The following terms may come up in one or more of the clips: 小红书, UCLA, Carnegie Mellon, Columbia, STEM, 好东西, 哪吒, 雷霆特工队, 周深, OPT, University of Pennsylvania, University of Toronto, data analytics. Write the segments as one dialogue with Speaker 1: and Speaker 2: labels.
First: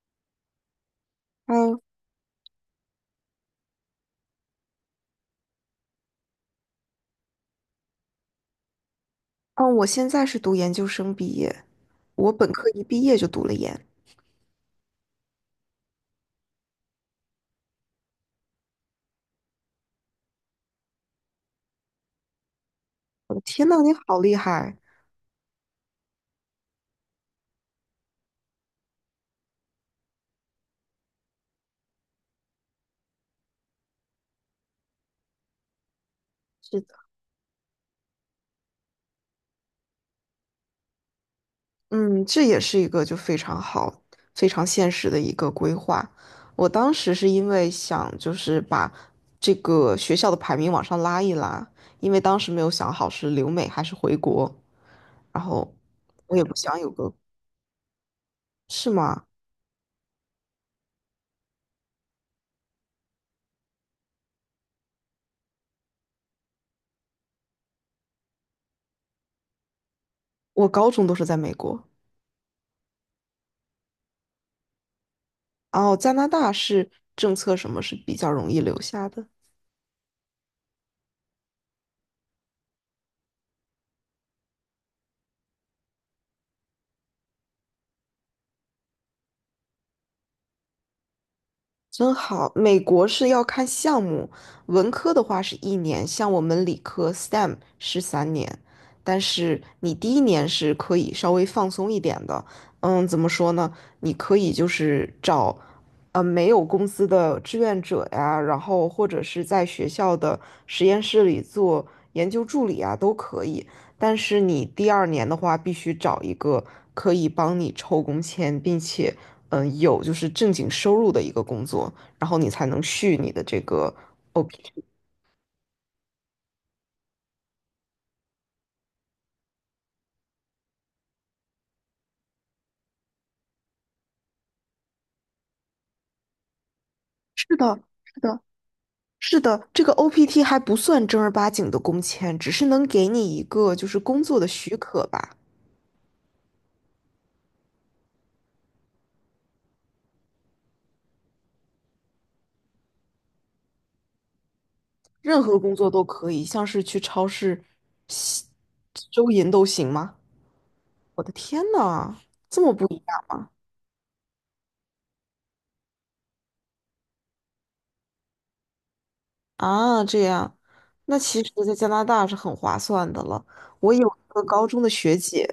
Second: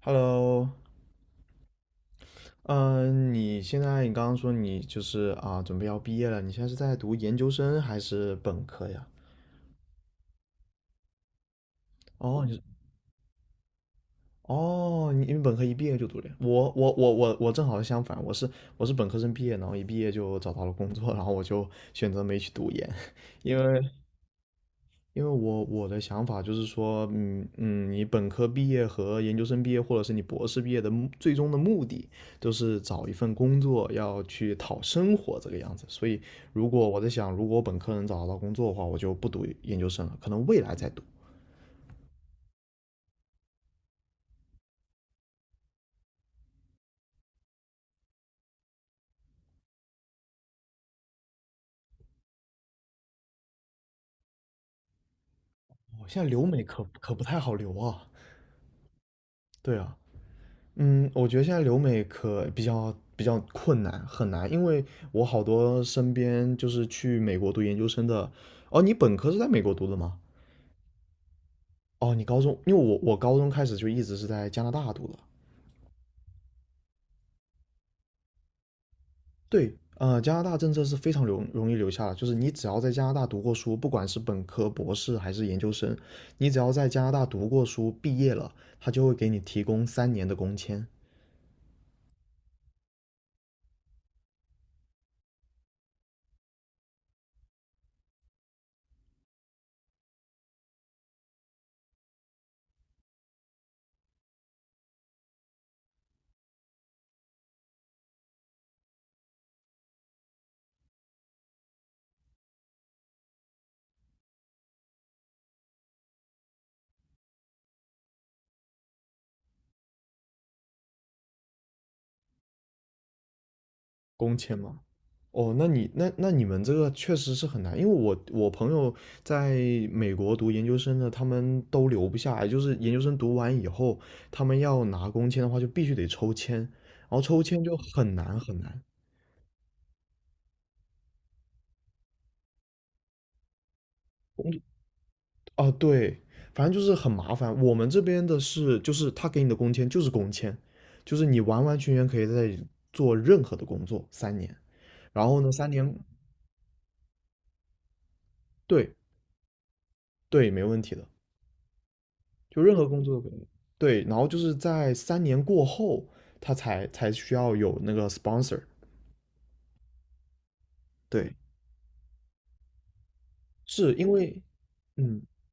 Speaker 1: Hello，
Speaker 2: 嗯
Speaker 1: 嗯，你现在你刚刚说你就是，准备要毕业了，你现在是在读研究生还是本科呀？
Speaker 2: 嗯，我现在是读研究生毕业，我
Speaker 1: 哦，
Speaker 2: 本
Speaker 1: 你是
Speaker 2: 科一毕业就读了研。
Speaker 1: 哦，你因为本科一毕业就读了呀，我正好相反，我是本科生毕业，然后一毕业就找到了工作，然后我就选择没去读研，
Speaker 2: 我 的
Speaker 1: 因
Speaker 2: 天
Speaker 1: 为
Speaker 2: 呐，你好厉害！
Speaker 1: 因为我的想法就是说，你本科毕业和研究生毕业，或者是你博士毕业的最终的目的，都是找一份工作，要去讨生活这个样子。所以，如
Speaker 2: 是
Speaker 1: 果
Speaker 2: 的，
Speaker 1: 我在想，如果我本科能找到工作的话，我就不读研究生了，可能未来再读。
Speaker 2: 嗯，这也是一个就非常好、非常现实的一个规划。我当时是因为想就是把这个学校的排名往上拉一拉，因为当时没有想好是留美还是回国，然后
Speaker 1: 哦，现在
Speaker 2: 我也
Speaker 1: 留
Speaker 2: 不
Speaker 1: 美
Speaker 2: 想
Speaker 1: 可
Speaker 2: 有个，
Speaker 1: 可不太好留啊。
Speaker 2: 是吗？
Speaker 1: 对啊，嗯，我觉得现在留美可比较比较困难，很难，因为我好多身边就是去美国读研究生的。哦，你本科是在美国读的吗？
Speaker 2: 我高中都是在美国，
Speaker 1: 哦，你高中，因为我高中开始就一直是在加拿大读的。
Speaker 2: 然后加拿大是政策什么是比较容易留下的。
Speaker 1: 对，加拿大政策是非常容易留下的，就是你只要在加拿大读过书，不管是本科、博士还是研究生，你只要在加拿大读过书，毕业了，他就会给你提供三年的工签。
Speaker 2: 真好，美国是要看项目，文科的话是一年，像我们理科 STEM 是3年，但是你第一年是可以稍微放松一点的，怎么说呢？你可以就是找，没有公司的志愿者呀，然后或者是在学校的实验室里做研究助理啊，都可以。但是你第二年的话，必须找一个可以帮你抽工签，并且。有就是正经收入的一个工作，然后你才能续你的这个
Speaker 1: 工签吗？
Speaker 2: OPT。
Speaker 1: 哦，那你们这个确实是很难，因为我朋友在美国读研究生的，他们都留不下来，就是研究生读完以后，他们要拿工签的话，就必须得抽签，然后抽
Speaker 2: 是
Speaker 1: 签就
Speaker 2: 的，
Speaker 1: 很
Speaker 2: 是
Speaker 1: 难
Speaker 2: 的，
Speaker 1: 很难。
Speaker 2: 是的，这个 OPT 还不算正儿八经的工签，只是能给你一个就是工作的许可吧，
Speaker 1: 啊，对，反正就是很麻烦。我们这边的是，就是他给你的工签就是工签，就是你完完全全可以在这里做任何的工作三年。然后
Speaker 2: 任
Speaker 1: 呢，
Speaker 2: 何
Speaker 1: 三
Speaker 2: 工作
Speaker 1: 年，
Speaker 2: 都可以，像是去超市吸
Speaker 1: 对
Speaker 2: 收银都行吗？
Speaker 1: 对，没问题的，
Speaker 2: 我的天呐，这
Speaker 1: 就
Speaker 2: 么
Speaker 1: 任
Speaker 2: 不
Speaker 1: 何
Speaker 2: 一
Speaker 1: 工作都可
Speaker 2: 样。
Speaker 1: 以。对，然后就是在三年过后，他才需要有那个 sponsor。
Speaker 2: 啊，这样，那
Speaker 1: 对，
Speaker 2: 其实，在加拿大是很划算的了。我
Speaker 1: 是
Speaker 2: 有
Speaker 1: 因
Speaker 2: 一
Speaker 1: 为，
Speaker 2: 个高中的学
Speaker 1: 嗯，
Speaker 2: 姐，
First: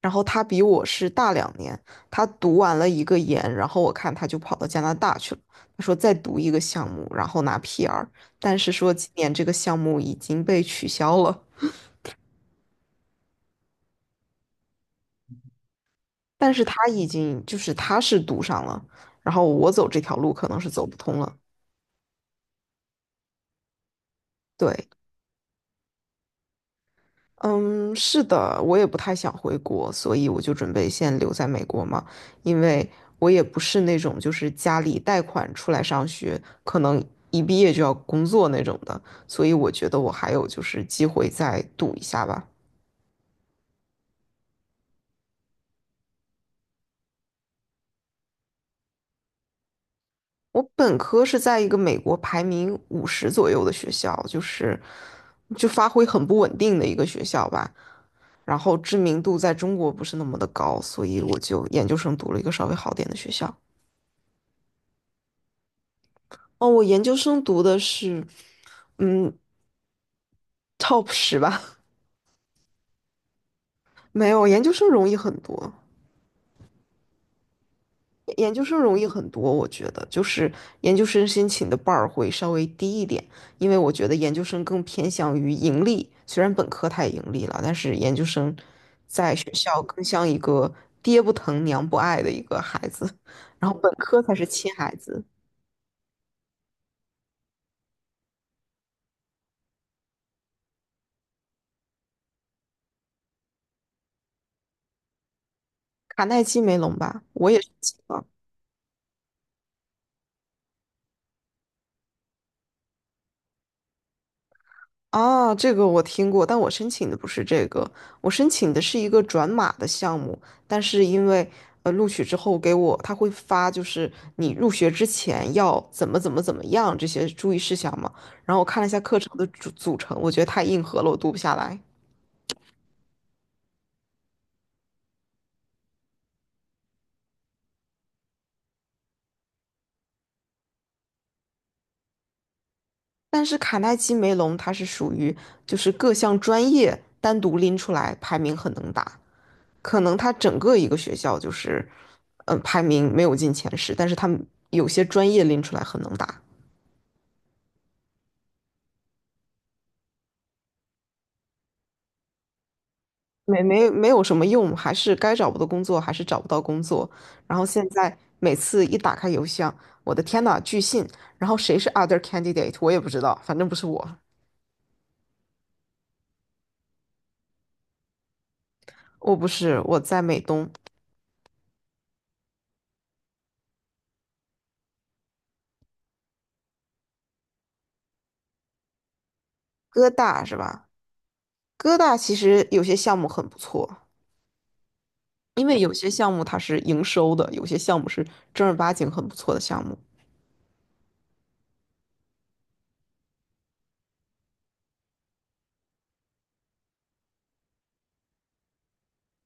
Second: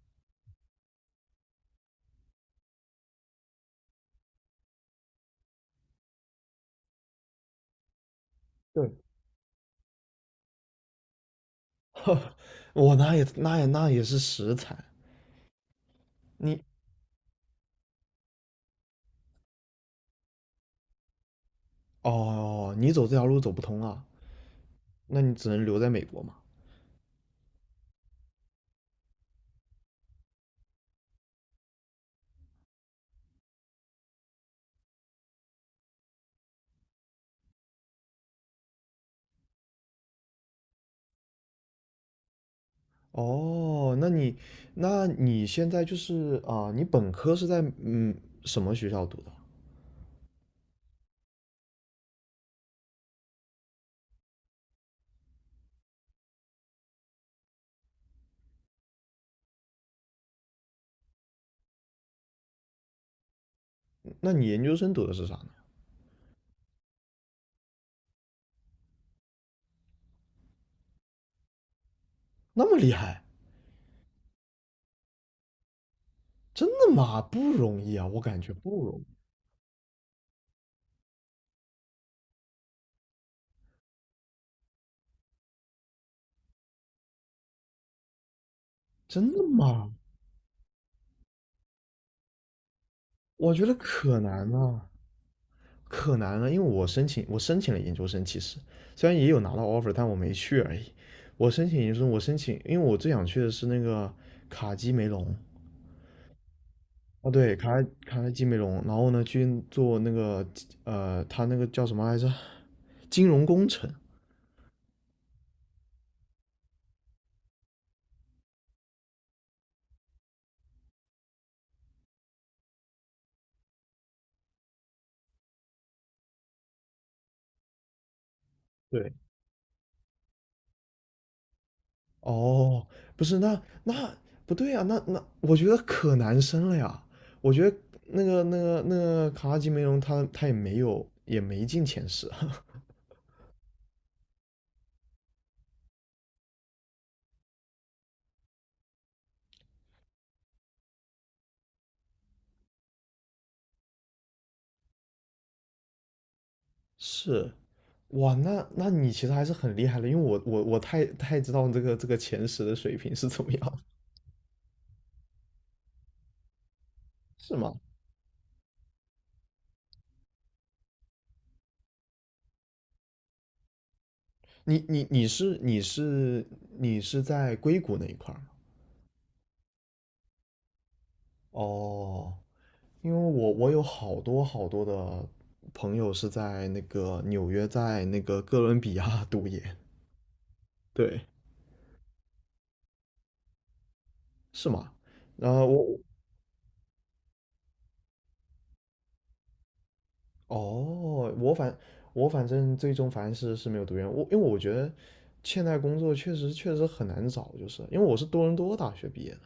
Speaker 2: 然后她比我是大2年，她读完了一个研，然后我看她就跑到加拿大去了。她说再读一个项目，然后拿 PR,但是
Speaker 1: 对，
Speaker 2: 说今年这个项目已经被取消了。
Speaker 1: 我那是食材，
Speaker 2: 但
Speaker 1: 你
Speaker 2: 是她已经就是她是读上了，然后我走这条路可能是走不通了。
Speaker 1: 哦，你走这条路走不通啊，
Speaker 2: 对，
Speaker 1: 那你只能留在美国嘛。
Speaker 2: 嗯，是的，我也不太想回国，所以我就准备先留在美国嘛，因为我也不是那种就是家里贷款出来上学，可能一毕业就要工作那种的，所以我觉得我还有就是机会再赌一下吧。
Speaker 1: 哦，那你现在就是、你本科是在什么学校读的？
Speaker 2: 我本科是在一个美国排名50左右的学校，就是就发挥很不稳定的一个学校吧，然后知名度在中国不是那么的高，所以我就研究生读了一个稍微好点的学校。
Speaker 1: 那你研究生读的是啥呢？
Speaker 2: 哦，我研究生读的是，嗯，top 10吧，
Speaker 1: 那么厉害，
Speaker 2: 没有，研究生容易很多，
Speaker 1: 真的吗？不容易啊，我感觉
Speaker 2: 研究生
Speaker 1: 不
Speaker 2: 容
Speaker 1: 容易，
Speaker 2: 易很多，我觉得就是研究生申请的 bar 会稍微低一点，因为我觉得研究生更偏向于盈利，虽然本科它也盈利了，但是研究生
Speaker 1: 真
Speaker 2: 在
Speaker 1: 的
Speaker 2: 学校
Speaker 1: 吗？
Speaker 2: 更像一个爹不疼娘不爱的一个孩子，
Speaker 1: 我觉
Speaker 2: 然
Speaker 1: 得
Speaker 2: 后本
Speaker 1: 可
Speaker 2: 科才是
Speaker 1: 难
Speaker 2: 亲
Speaker 1: 了，
Speaker 2: 孩子，
Speaker 1: 可难了，因为我申请了研究生，其实虽然也有拿到 offer，但我没去而已。我申请研究生，我申请，因为我最想去的是那个卡基梅隆，
Speaker 2: 卡耐基梅隆吧，
Speaker 1: 哦，
Speaker 2: 我
Speaker 1: 对，
Speaker 2: 也是
Speaker 1: 卡莱
Speaker 2: 亲
Speaker 1: 卡
Speaker 2: 啊
Speaker 1: 莱基梅隆，然后呢去做那个他那个叫什么来着？金融工程。
Speaker 2: 啊，这个我听过，但我申请的不是这个，我申请的是一个转码的项目，但是因为录取之后给我他会发，就是你入学之前要怎么怎么怎么样这些注意事项嘛，然后我看了一下
Speaker 1: 对，
Speaker 2: 课程的组成，我觉得太硬核了，我读不下来。
Speaker 1: 哦，不是，不对啊，我觉得可难升了呀。我觉得那个卡拉基梅隆他也没有也没进前十。
Speaker 2: 但是卡耐基梅隆它是属于就是各项专业单独拎出来排名很能打，可能它整个一个学校就是，排名没有进前十，但是他们有些专业拎出来很能打。
Speaker 1: 是，哇，那那你其实还是很厉害的，因为我太太知道这个这个前十的水平是怎么
Speaker 2: 没
Speaker 1: 样，
Speaker 2: 没没有什么用，还是该找不到工作，还是找不到工作。
Speaker 1: 是
Speaker 2: 然后
Speaker 1: 吗？
Speaker 2: 现在每次一打开邮箱，我的天呐，拒信！然后谁是 other candidate,我也不知道，反正不是我，
Speaker 1: 你你是在硅谷那一块儿？
Speaker 2: 我不是，我在美东，
Speaker 1: 哦，因为我有好多好多的朋友是在那个纽约，在那个哥伦比亚 读研，
Speaker 2: 哥大是吧？
Speaker 1: 对，
Speaker 2: 哥大其实有些项目很不错，
Speaker 1: 是吗？然
Speaker 2: 因
Speaker 1: 后
Speaker 2: 为有
Speaker 1: 我
Speaker 2: 些项目它是营收的，有些项目是正儿八经很不错的项目。
Speaker 1: 哦，我反正最终反正是是没有读研，我因为我觉得现在工作确实确实很难找，就是因为我是多伦多大学毕业的。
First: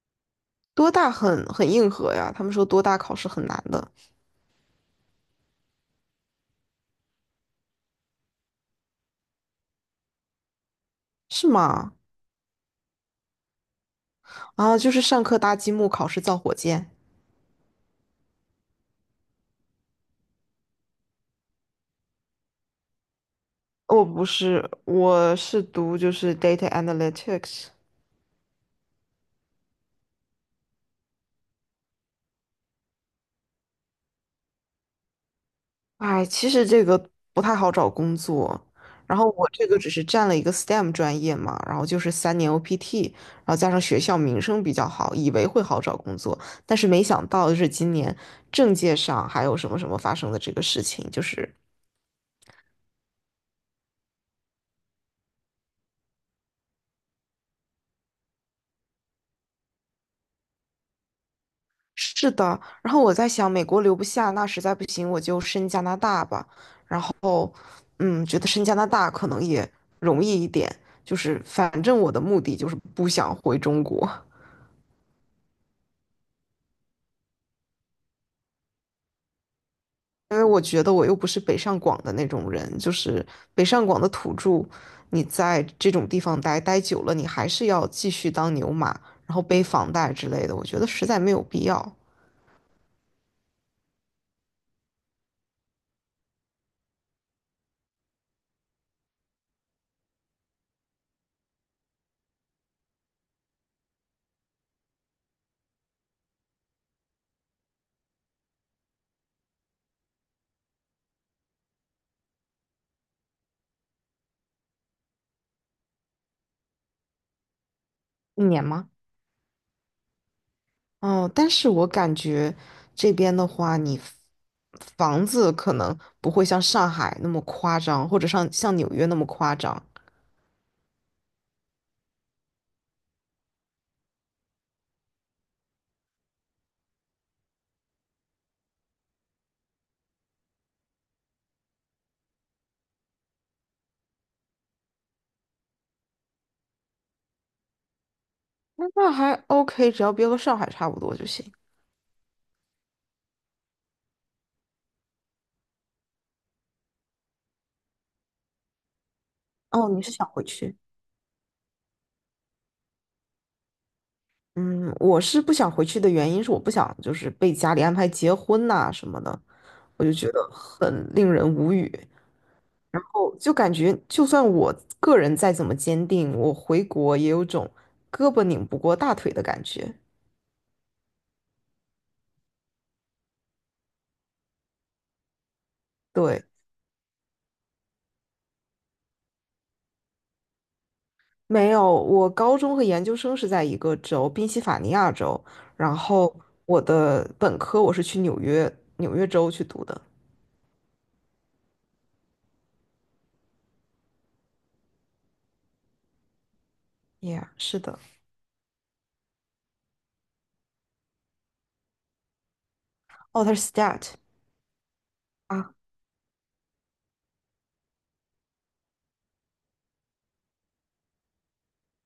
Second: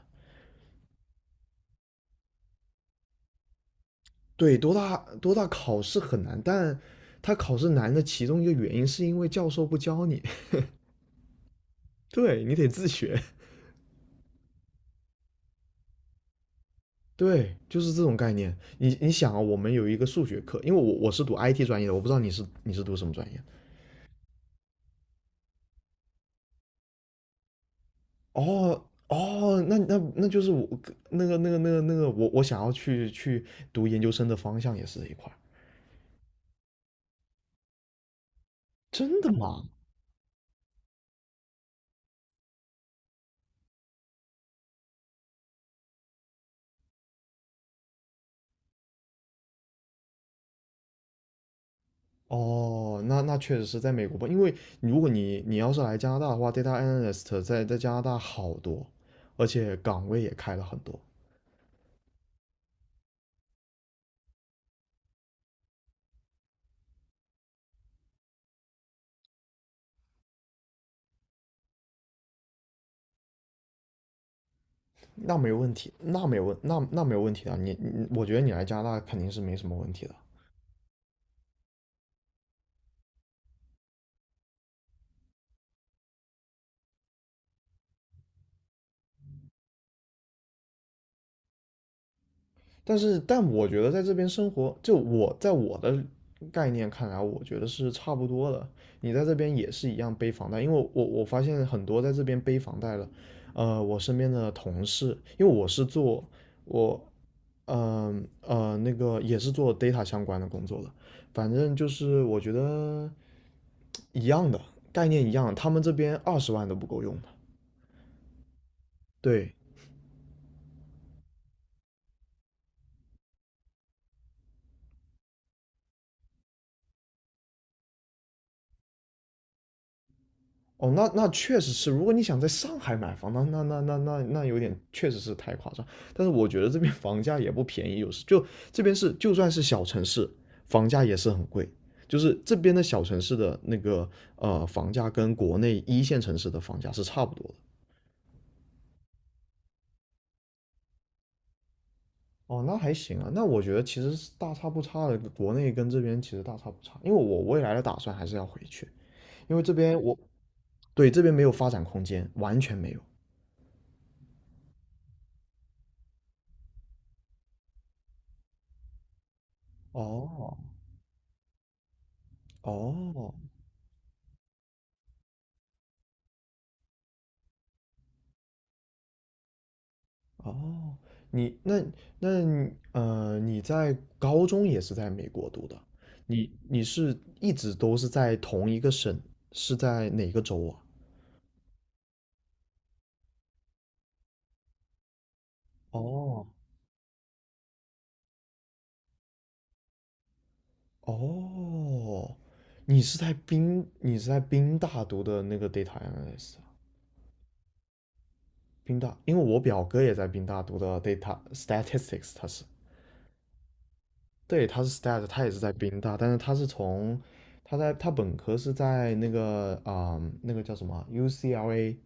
Speaker 2: 多大很硬核呀，他们说多大考试很难的，
Speaker 1: 对，多大考试很难，但他考试难的其中一个原因是因为教授不教你，
Speaker 2: 是吗？
Speaker 1: 对你得自学。
Speaker 2: 啊，就是上课搭积木，考试造火箭。
Speaker 1: 对，就是这种概念。你你想啊，我们有一个数学课，因为我是读 IT 专业的，我不知道你读什么专业。
Speaker 2: 我不是，我是读就是 data analytics。
Speaker 1: 哦哦，那那那就是我那个我想要去读研究生的方向也是这一块儿。
Speaker 2: 哎，其实这个不太好找工作。然
Speaker 1: 真
Speaker 2: 后
Speaker 1: 的
Speaker 2: 我这
Speaker 1: 吗？
Speaker 2: 个只是占了一个 STEM 专业嘛，然后就是三年 OPT,然后加上学校名声比较好，以为会好找工作，但是没想到就是今年政界上还有什么什么发生的这个事情，就是
Speaker 1: 哦，那那确实是在美国吧，因为如果你你要是来加拿大的话，data analyst 在加拿大好多，而且岗位也开了很多。
Speaker 2: 是的，然后我在想，美国留不下，那实在不行我就申加拿大吧。然后，觉得申加拿大可能也容易一点，就是反正我的目的就是不想回中国，
Speaker 1: 那没问题，那没有问题的啊，你我觉得你来加拿大肯定是没什么问题的。
Speaker 2: 因为我觉得我又不是北上广的那种人，就是北上广的土著，你在这种地方待久了，你还是要继续当牛马，然后背房贷之类的，我觉得实在没有必要。
Speaker 1: 但是但我觉得在这边生活，就我在我的概念看来，我觉得是差不多的。你在这边也是一样背房贷，因为我发现很多在这边背房贷的，我身边的同事，因为我是做我呃那个也是做 data 相关的工作的，反正就是我觉得一样的概念一样，他们这边二十万都不够用的，
Speaker 2: 一年吗？
Speaker 1: 对，
Speaker 2: 哦，但是我感觉这边的话，你房子可能不会像上海那么夸张，或者像纽约那么夸张。
Speaker 1: 哦，那那确实是，如果你想在上海买房，那有点确实是太夸张。但是我觉得这边房价也不便宜，有时就这边是就算是小城市，房价也是很贵。就是这边的小城市的那个房价跟国内一线城市的房价是差不多的。
Speaker 2: 那还 OK,只要别和上海差不多就行。
Speaker 1: 哦，那还行啊，那我觉得其实是大差不差的，国内跟这边其实大差不差。因为我未来的打算还是要回去，因为这
Speaker 2: 哦，
Speaker 1: 边
Speaker 2: 你是
Speaker 1: 我
Speaker 2: 想回去？
Speaker 1: 对这边没有发展空间，完全没有。
Speaker 2: 嗯，我是不想回去的原因是我不想就是被家里安排结婚呐、什么的，我就觉得
Speaker 1: 哦
Speaker 2: 很令人无语。然
Speaker 1: 哦，
Speaker 2: 后就感觉，就算我个人再怎么坚定，我回国也有种胳膊拧不过大腿的感觉。
Speaker 1: 哦，你那那你你在高中也是在美国读的，
Speaker 2: 对。
Speaker 1: 你是一直都是在同一个省，是在哪个州啊？
Speaker 2: 没有，我高中和研究生是在一个州，宾夕法尼亚州，然后
Speaker 1: 哦
Speaker 2: 我的本科我是去纽约，纽约州去读的。
Speaker 1: 哦，你是在宾大读的那个 data analyst，啊
Speaker 2: Yeah,是的。
Speaker 1: 宾大，因为我表哥也在宾大读的 data statistics，他是，
Speaker 2: 哦，他是 STAT
Speaker 1: 对，他是 stat，他也是在
Speaker 2: 啊，
Speaker 1: 宾大，但是他是从他在他本科是在那个啊、那个叫什么 UCLA。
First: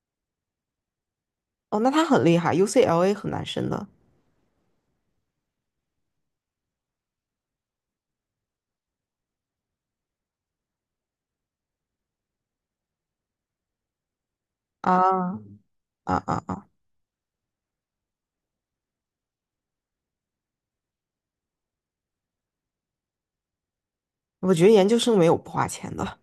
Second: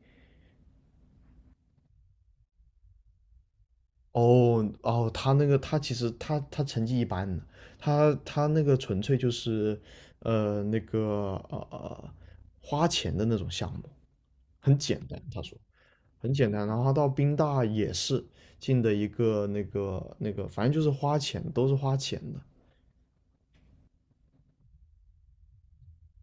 Speaker 2: 哦，那他很厉害，UCLA 很难申的
Speaker 1: 哦哦，他那个他其实他他成绩一般的，他那个纯粹就是呃那个呃呃花钱的那种项目，很
Speaker 2: 啊
Speaker 1: 简单，他说
Speaker 2: 啊
Speaker 1: 很
Speaker 2: 啊
Speaker 1: 简单。
Speaker 2: 啊！
Speaker 1: 然后他到宾大也是进的一个那个，反正就是花钱，都是花钱的。
Speaker 2: 我觉得研究生没有不花钱的。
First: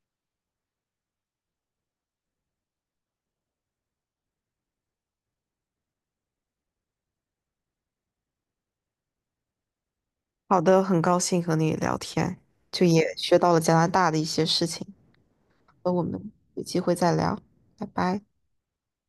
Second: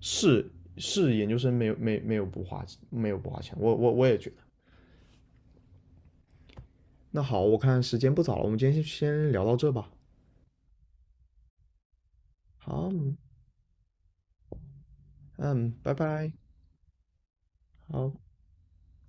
Speaker 1: 是是研究生没有不花钱，我也觉得。那好，我看时间不早了，我们今天先聊到这吧。
Speaker 2: 好的，很高兴和你聊天，就
Speaker 1: 好，
Speaker 2: 也学到了加拿大的一些事情。
Speaker 1: 嗯，
Speaker 2: 那
Speaker 1: 拜
Speaker 2: 我们
Speaker 1: 拜，
Speaker 2: 有机会再聊，拜
Speaker 1: 好。
Speaker 2: 拜。